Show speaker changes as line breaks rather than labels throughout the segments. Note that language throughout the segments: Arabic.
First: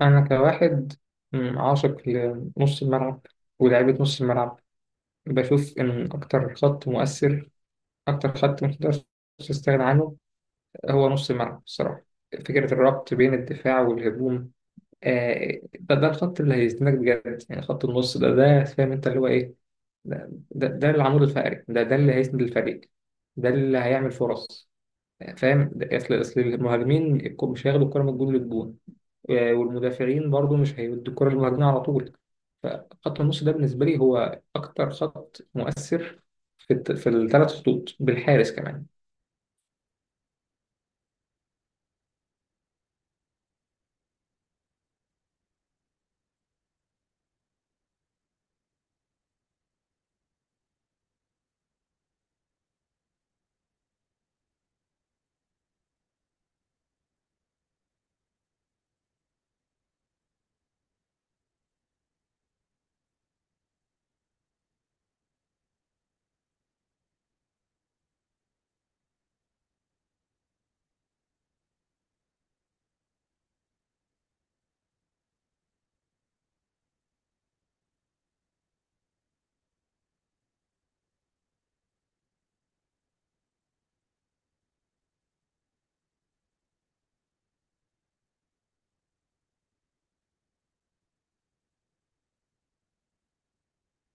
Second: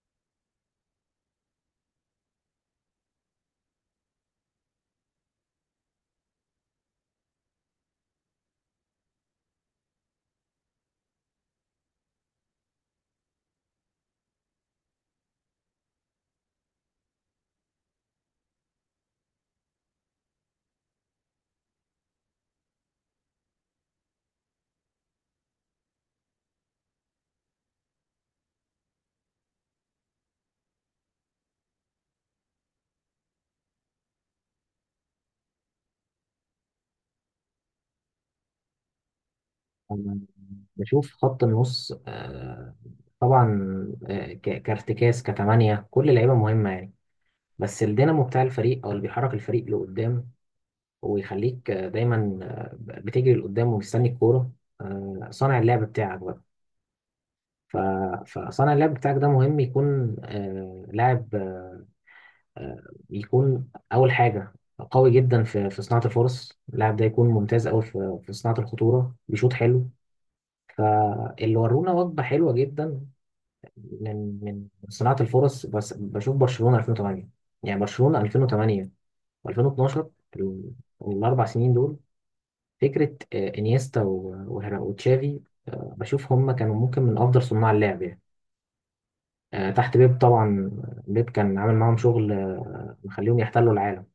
أنا كواحد عاشق لنص الملعب ولعيبة نص الملعب. بشوف إن أكتر خط مؤثر، أكتر خط متقدرش تستغنى عنه هو نص الملعب الصراحة. فكرة الربط بين الدفاع والهجوم، ده الخط اللي هيزنك بجد، يعني خط النص ده، فاهم أنت اللي هو إيه. ده العمود الفقري، ده اللي هيسند الفريق، ده اللي هيعمل فرص، فاهم؟ أصل المهاجمين مش هياخدوا الكرة من الجون للجون، والمدافعين برضو مش هيودوا الكرة للمهاجمين على طول. فخط النص ده بالنسبة لي هو أكتر خط مؤثر في في الثلاث خطوط بالحارس كمان.
أنا بشوف خط النص طبعا. كارتكاز كتمانية كل لعيبة مهمة يعني، بس الدينامو بتاع الفريق أو اللي بيحرك الفريق لقدام ويخليك دايما بتجري لقدام ومستني الكورة، صانع اللعب بتاعك بقى. ف- فصانع اللعب بتاعك ده مهم يكون لاعب آه، يكون أول حاجة قوي جدا في صناعة الفرص، اللاعب ده يكون ممتاز أوي في صناعة الخطورة، بيشوط حلو، اللي ورونا وجبة حلوة جدا من صناعة الفرص. بس بشوف برشلونة 2008، يعني برشلونة 2008 و2012، ال- الأربع سنين دول، فكرة إنيستا وتشافي. بشوف هم كانوا ممكن من أفضل صناع اللعب يعني، تحت بيب طبعا. بيب كان عامل معاهم شغل مخليهم يحتلوا العالم،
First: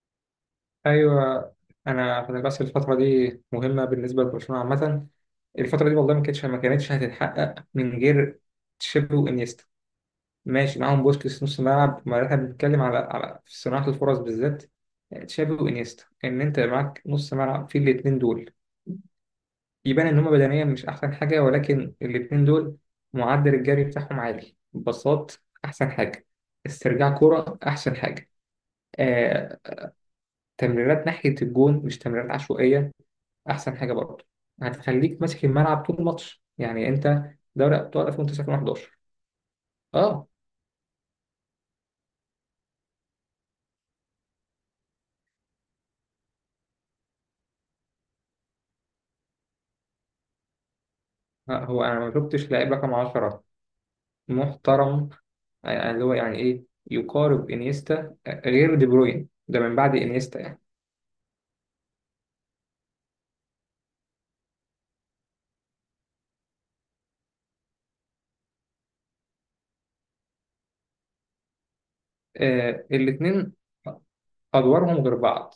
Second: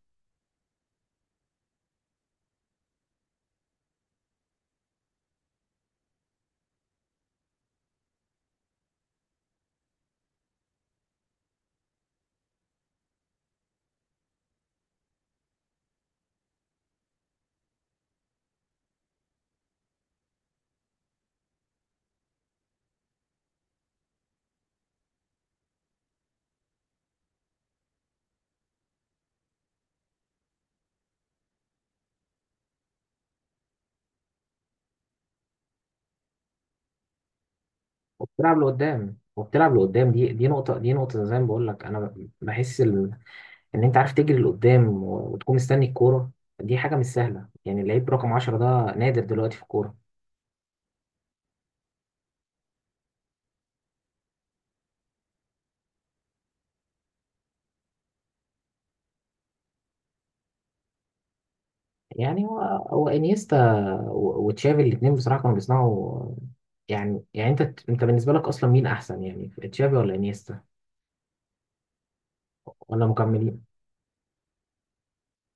أيوه، أنا خلي بس الفترة دي مهمة بالنسبة لبرشلونة عامة. الفترة دي والله ما كانتش هتتحقق من غير تشيبي وانيستا. ماشي، معاهم بوسكيتس نص ملعب، ما احنا بنتكلم على في صناعة الفرص بالذات. تشابي وانيستا، انت معاك نص ملعب فيه الاتنين دول، يبان إن هما بدنيا مش أحسن حاجة، ولكن الاتنين دول معدل الجري بتاعهم عالي بساط أحسن حاجة، استرجاع كرة أحسن حاجة، آه، تمريرات ناحية الجون مش تمريرات عشوائية، أحسن حاجة برضه. هتخليك ماسك الملعب طول الماتش يعني أنت. دوري أبطال
وبتلعب
2019.
لقدام، وبتلعب لقدام.
أه.
دي نقطة، دي نقطة زي ما بقول لك أنا. بحس ال- إن أنت عارف تجري لقدام وتكون مستني الكورة، دي حاجة مش سهلة يعني. اللعيب رقم 10 ده نادر دلوقتي في الكورة.
هو أنا ما شفتش لاعب رقم 10 محترم، يعني اللي هو يعني إيه، يقارب إنيستا. غير دي بروين ده، من بعد إنيستا يعني.
يعني هو انيستا وتشافي، الاثنين بصراحه كانوا بيصنعوا يعني انت بالنسبه لك اصلا مين احسن يعني، تشافي ولا انيستا،
آه،
ولا
الاتنين
مكملين؟
أدوارهم غير بعض.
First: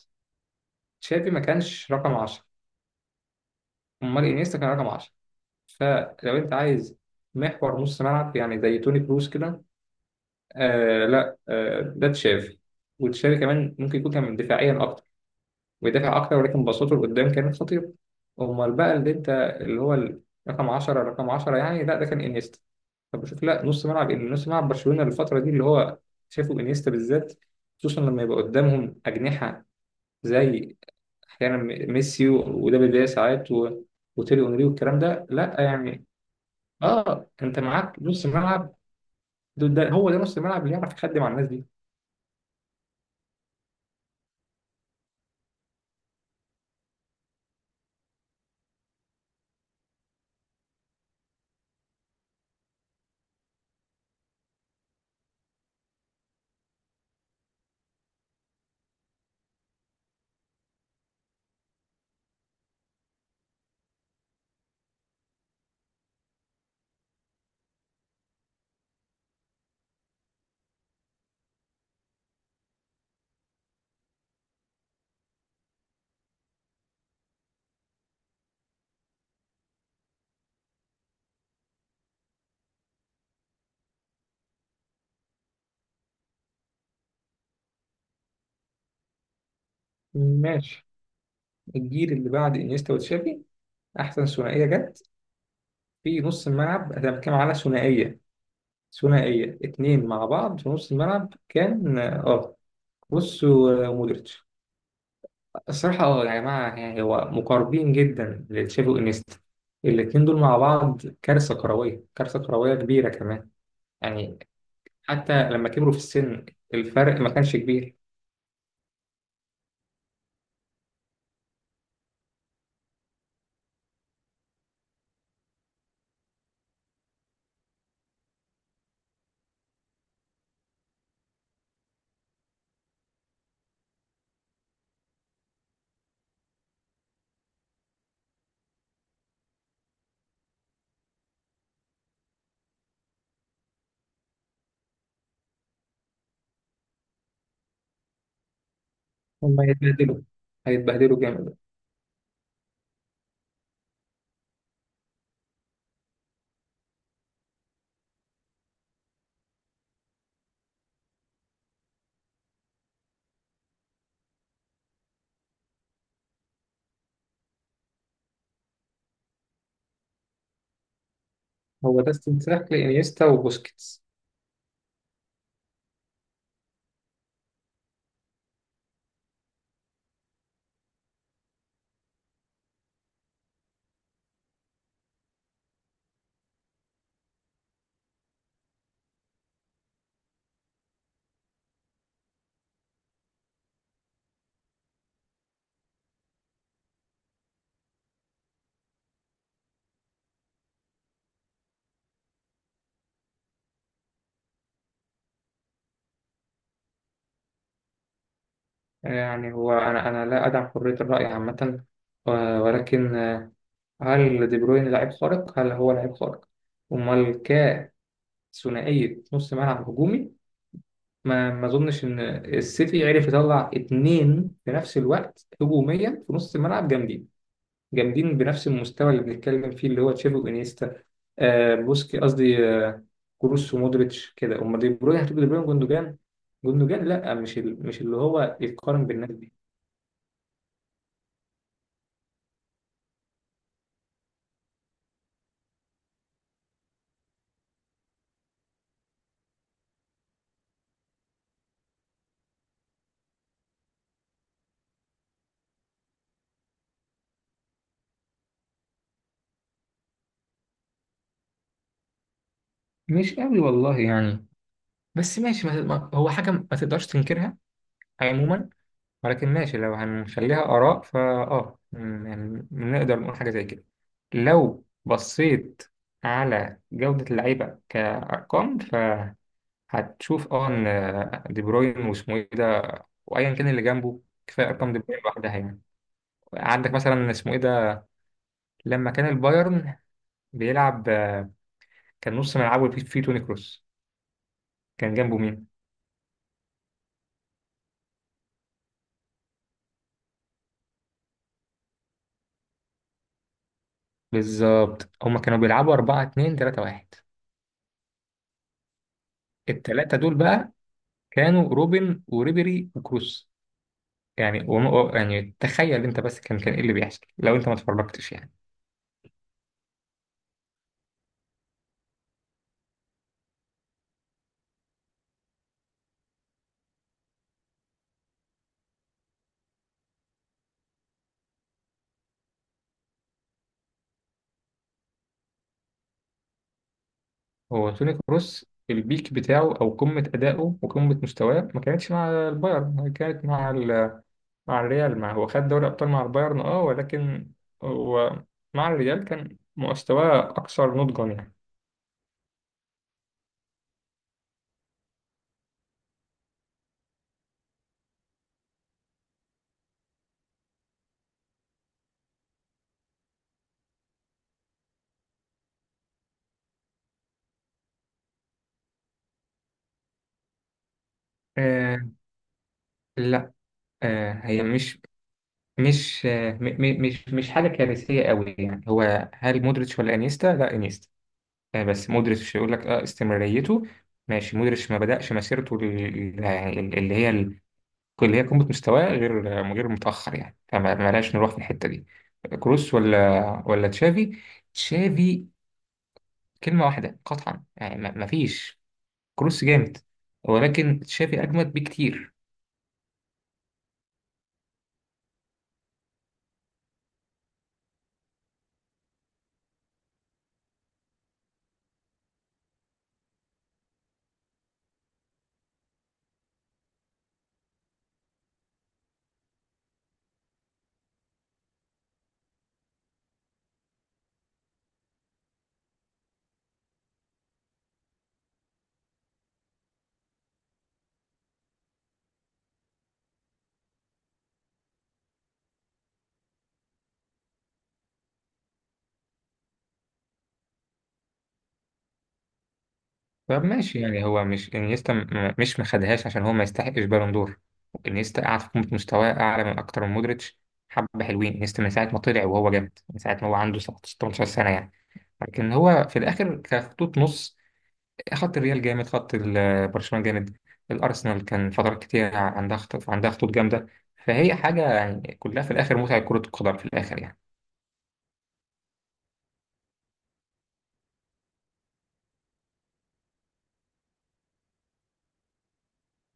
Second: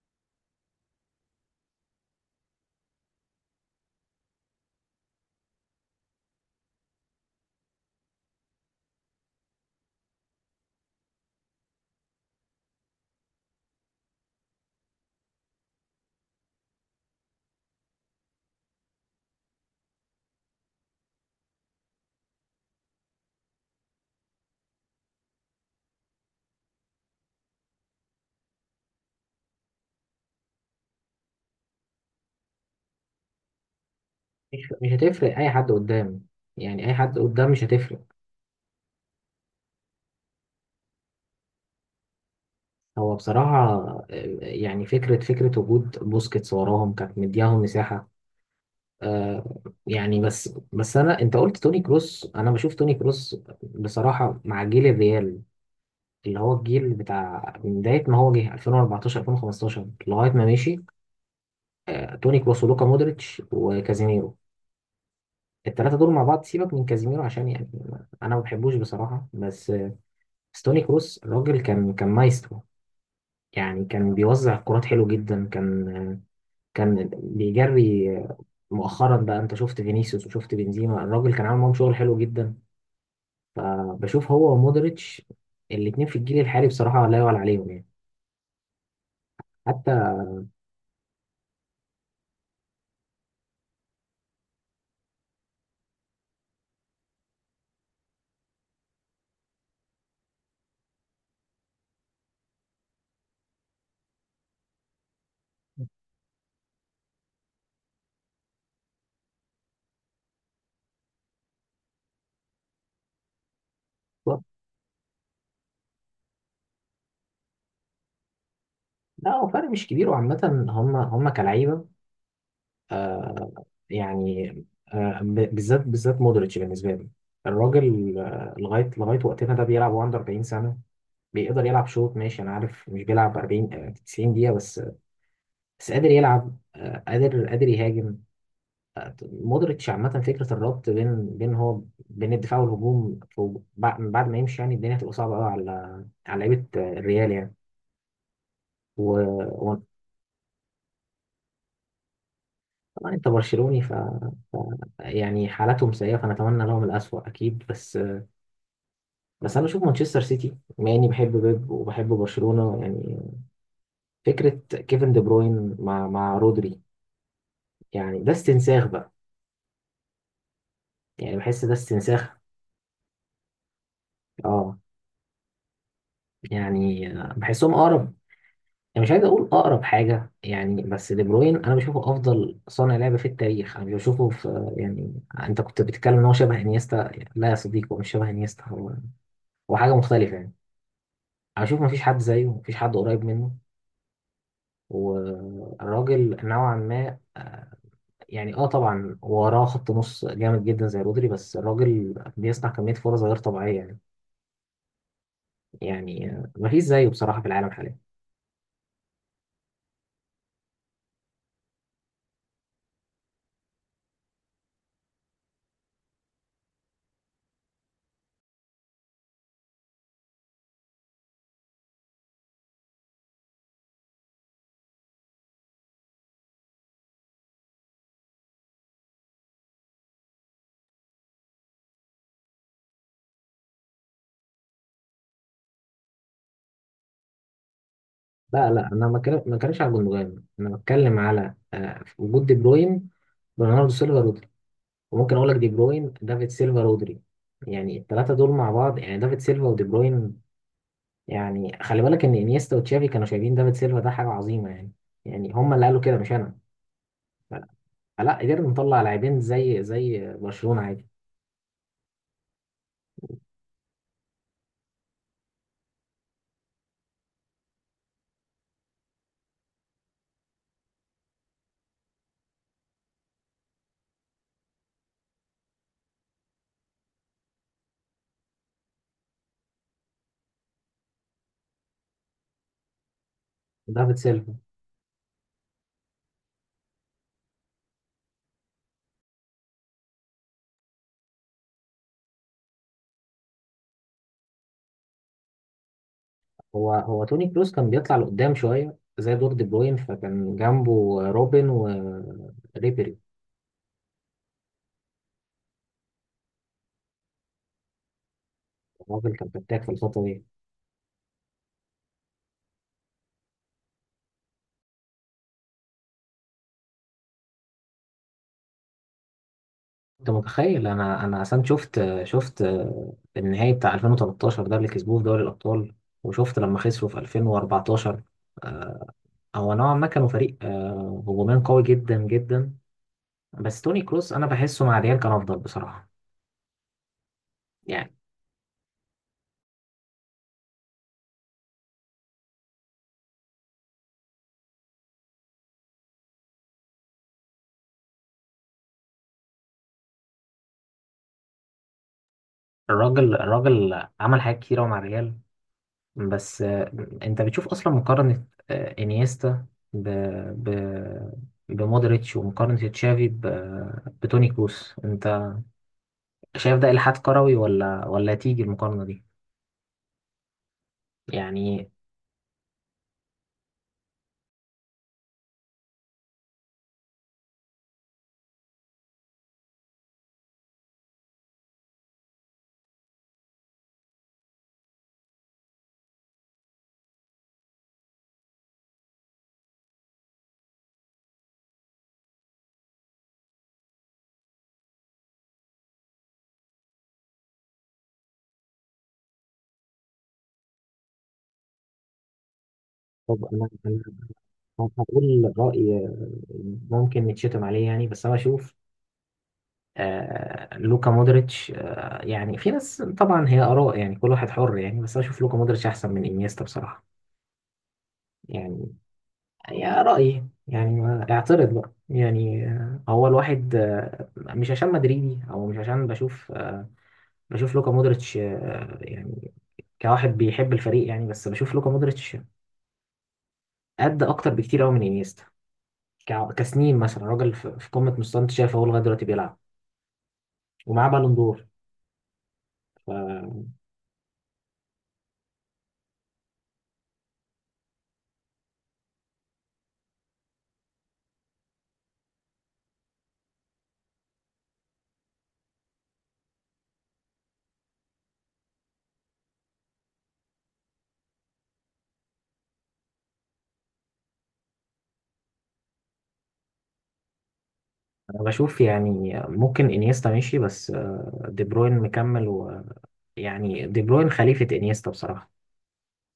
تشافي ما كانش رقم 10، امال انيستا كان رقم 10. فلو انت عايز محور نص ملعب يعني زي توني كروس كده، آه لا، آه ده تشافي. وتشافي كمان ممكن يكون كان دفاعيا اكتر، ويدافع اكتر، ولكن بساطته لقدام كانت خطيره. امال بقى اللي انت اللي هو ال- رقم 10 يعني، لا ده كان انيستا. طب بشوف، لا نص ملعب، نص ملعب برشلونه الفتره دي اللي هو شافوا انيستا بالذات، خصوصا لما يبقى قدامهم اجنحه زي احيانا ميسي ودافيد فيا ساعات وتيري اونري
مش
والكلام ده،
هتفرق اي
لا
حد
يعني.
قدام، يعني اي حد
اه
قدام
انت
مش
معاك
هتفرق.
نص ملعب، ده ده- هو ده نص الملعب اللي يعرف يخدم على الناس دي.
هو بصراحه آه، يعني فكره وجود بوسكيتس وراهم كانت مدياهم مساحه. آه يعني بس انا، انت قلت توني كروس، انا بشوف توني كروس بصراحه مع جيل الريال، اللي هو الجيل بتاع من بداية ما هو جه 2014 2015 لغاية ما مشي، توني كروس ولوكا مودريتش وكازيميرو. الثلاثة دول مع بعض، سيبك من كازيميرو عشان يعني أنا ما بحبوش بصراحة، بس بس توني كروس الراجل كان مايسترو يعني، كان بيوزع الكرات حلو جدا، كان كان بيجري. مؤخرا بقى أنت شفت فينيسيوس وشفت بنزيما، الراجل كان عامل معاهم شغل حلو جدا. بشوف هو ومودريتش الاتنين في الجيل الحالي بصراحة لا يعلى عليهم يعني، حتى.
ماشي، الجيل اللي بعد انيستا وتشافي احسن ثنائيه جت في نص الملعب. انا بتكلم على ثنائيه، اتنين مع بعض في نص الملعب، كان اه بص ومودريتش. الصراحه اه يا جماعه، يعني هو مقاربين جدا لتشافي وانيستا. الاتنين دول مع بعض كارثه كرويه، كارثه كرويه كبيره كمان يعني. حتى لما كبروا في السن الفرق ما كانش كبير.
لا، هو فرق مش كبير، وعامة هم كلعيبة يعني، بالذات مودريتش بالنسبة لي، الراجل آه، لغاية لغايه وقتنا ده بيلعب وهو عنده 40 سنة، بيقدر يلعب شوط. ماشي، أنا عارف مش بيلعب 40 90 دقيقة، بس بس قادر يلعب، قادر يهاجم. مودريتش عامة فكرة الربط بين بين الدفاع والهجوم، بعد ما يمشي يعني الدنيا هتبقى صعبة قوي على لعيبة الريال
هم
يعني.
هيتبهدلوا، هيتبهدلوا جامد.
انت برشلوني ف... ف يعني حالتهم سيئه فنتمنى لهم الاسوأ اكيد، بس انا بشوف مانشستر سيتي، بما اني بحب بيب وبحب برشلونه يعني، فكره كيفن دي بروين مع رودري، يعني ده استنساخ بقى، يعني بحس ده
هو ده
استنساخ.
استنساخ لإنيستا وبوسكيتس.
اه يعني بحسهم اقرب، يعني مش عايز اقول اقرب حاجه يعني، بس دي بروين انا بشوفه افضل صانع لعبه في التاريخ، انا مش بشوفه في يعني. انت كنت بتتكلم ان هو شبه انيستا، لا يا صديقي، هو مش شبه انيستا، هو حاجه مختلفه يعني. انا اشوف مفيش حد زيه، مفيش حد قريب منه، والراجل نوعا ما يعني اه طبعا وراه خط نص جامد جدا زي رودري، بس الراجل بيصنع كمية فرص غير طبيعية يعني. يعني مفيش زيه بصراحة في العالم حاليا.
يعني هو أنا لا أدعم حرية الرأي عامة، و- ولكن هل دي بروين لاعب خارق؟ هل هو لاعب خارق؟ أمال، كثنائية نص ملعب هجومي، ما أظنش إن السيتي عرف يطلع اتنين في نفس الوقت هجوميا في نص الملعب جامدين، جامدين بنفس المستوى اللي بنتكلم فيه، اللي هو تشافي وانيستا. آه بوسكي قصدي، آه كروس ومودريتش كده. امال دي بروين هتبقى دي بروين جوندوجان؟ جوندوجان لا، مش اللي هو
لا لا،
يتقارن
انا ما
بالناس
بتكلم-
دي.
ما بتكلمش على جوندوجان، انا بتكلم على وجود دي بروين، برناردو سيلفا، رودري، وممكن اقول لك دي بروين، دافيد سيلفا، رودري. يعني الثلاثة دول مع بعض، يعني دافيد سيلفا ودي بروين، يعني خلي بالك ان انيستا وتشافي كانوا شايفين دافيد سيلفا ده حاجه عظيمه يعني، يعني هم اللي قالوا كده مش انا. فلا قدرنا نطلع لاعبين زي برشلونه عادي.
مش قوي والله يعني. بس ماشي، هو حاجة ما تقدرش تنكرها عموما. ولكن ماشي، لو هنخليها آراء فا اه يعني نقدر نقول حاجة زي كده. لو بصيت على جودة اللعيبة كأرقام هتشوف اه ان دي بروين واسمه ايه ده، وايا كان اللي
دافيد
جنبه،
سيلفا.
كفايه ارقام دي بروين لوحدها يعني. عندك مثلا اسمه ايه ده، لما كان البايرن بيلعب كان نص ملعبه فيه توني كروس، كان جنبه مين؟
هو توني كروس كان بيطلع لقدام شويه زي دور دي بروين، فكان جنبه روبن وريبيري.
بالظبط، هما كانوا بيلعبوا 4-2-3-1.
الراجل كان فتاك في
الثلاثه
الفتره
دول
دي.
بقى كانوا روبن وريبيري وكروس. يعني يعني تخيل انت بس كان ايه اللي بيحصل لو انت ما اتفرجتش يعني.
انت متخيل؟ انا اصلا شفت النهائي بتاع 2013 ده اللي كسبوه في دوري الابطال، وشفت لما خسروا في 2014. هو نوعا ما كانوا فريق هجوميا قوي جدا جدا، بس توني كروس انا بحسه مع ريال كان افضل بصراحه
هو
يعني.
توني كروس البيك بتاعه او قمه ادائه وقمه مستواه ما كانتش مع البايرن، كانت مع ال، مع الريال. مع، هو خد دوري ابطال مع البايرن اه، ولكن هو مع الريال كان مستواه اكثر نضجا يعني.
الراجل عمل حاجات كتيره مع ريال، بس انت بتشوف اصلا مقارنه انيستا ب ب بمودريتش، ومقارنه تشافي بتوني كروس، انت شايف ده الحاد كروي، ولا تيجي المقارنه دي؟ يعني
آه لا، آه هي مش مش آه م- مش حاجه كارثيه قوي يعني. هو هل مودريتش ولا انيستا؟ لا انيستا. آه بس مودريتش يقول لك اه استمراريته. ماشي، مودريتش ما بدأش مسيرته ال- يعني ال- اللي هي ال- اللي هي قمه مستواه غير غير متاخر يعني، فما ما لاش نروح في الحته دي. كروس ولا تشافي؟ تشافي، كلمة واحدة قطعا يعني، مفيش. كروس جامد ولكن تشافي أجمد بكتير.
طب أنا هقول راي ممكن نتشتم عليه يعني، بس انا بشوف آه لوكا مودريتش. آه يعني في ناس طبعا، هي آراء يعني، كل واحد حر يعني، بس أنا أشوف لوكا مودريتش أحسن من إنيستا بصراحة يعني، يا رأيي يعني. اعترض بقى يعني، هو الواحد مش عشان مدريدي، أو مش عشان بشوف بشوف لوكا مودريتش يعني كواحد بيحب الفريق يعني، بس بشوف لوكا مودريتش قد أكتر بكتير أوي من إنيستا، كسنين مثلا، راجل في قمة مستواه، أنت شايف هو لغاية دلوقتي بيلعب ومعاه بالون دور.
طب ماشي يعني هو مش انيستا مش مخدهاش عشان هو ما يستحقش بالون دور. انيستا قاعد في قمة مستواه أعلى من أكتر من مودريتش. حبة حلوين. انيستا من ساعة ما طلع وهو جامد، من ساعة ما هو عنده 17 سنة يعني. لكن هو في الآخر كخطوط نص، خط الريال جامد، خط برشلونة جامد، الأرسنال كان فترات كتير عندها خطوط، عندها خطوط جامدة. فهي حاجة يعني كلها في الآخر متعة كرة القدم في الآخر يعني.
انا بشوف يعني ممكن انيستا ماشي، بس دي بروين مكمل، ويعني دي بروين خليفة انيستا بصراحة.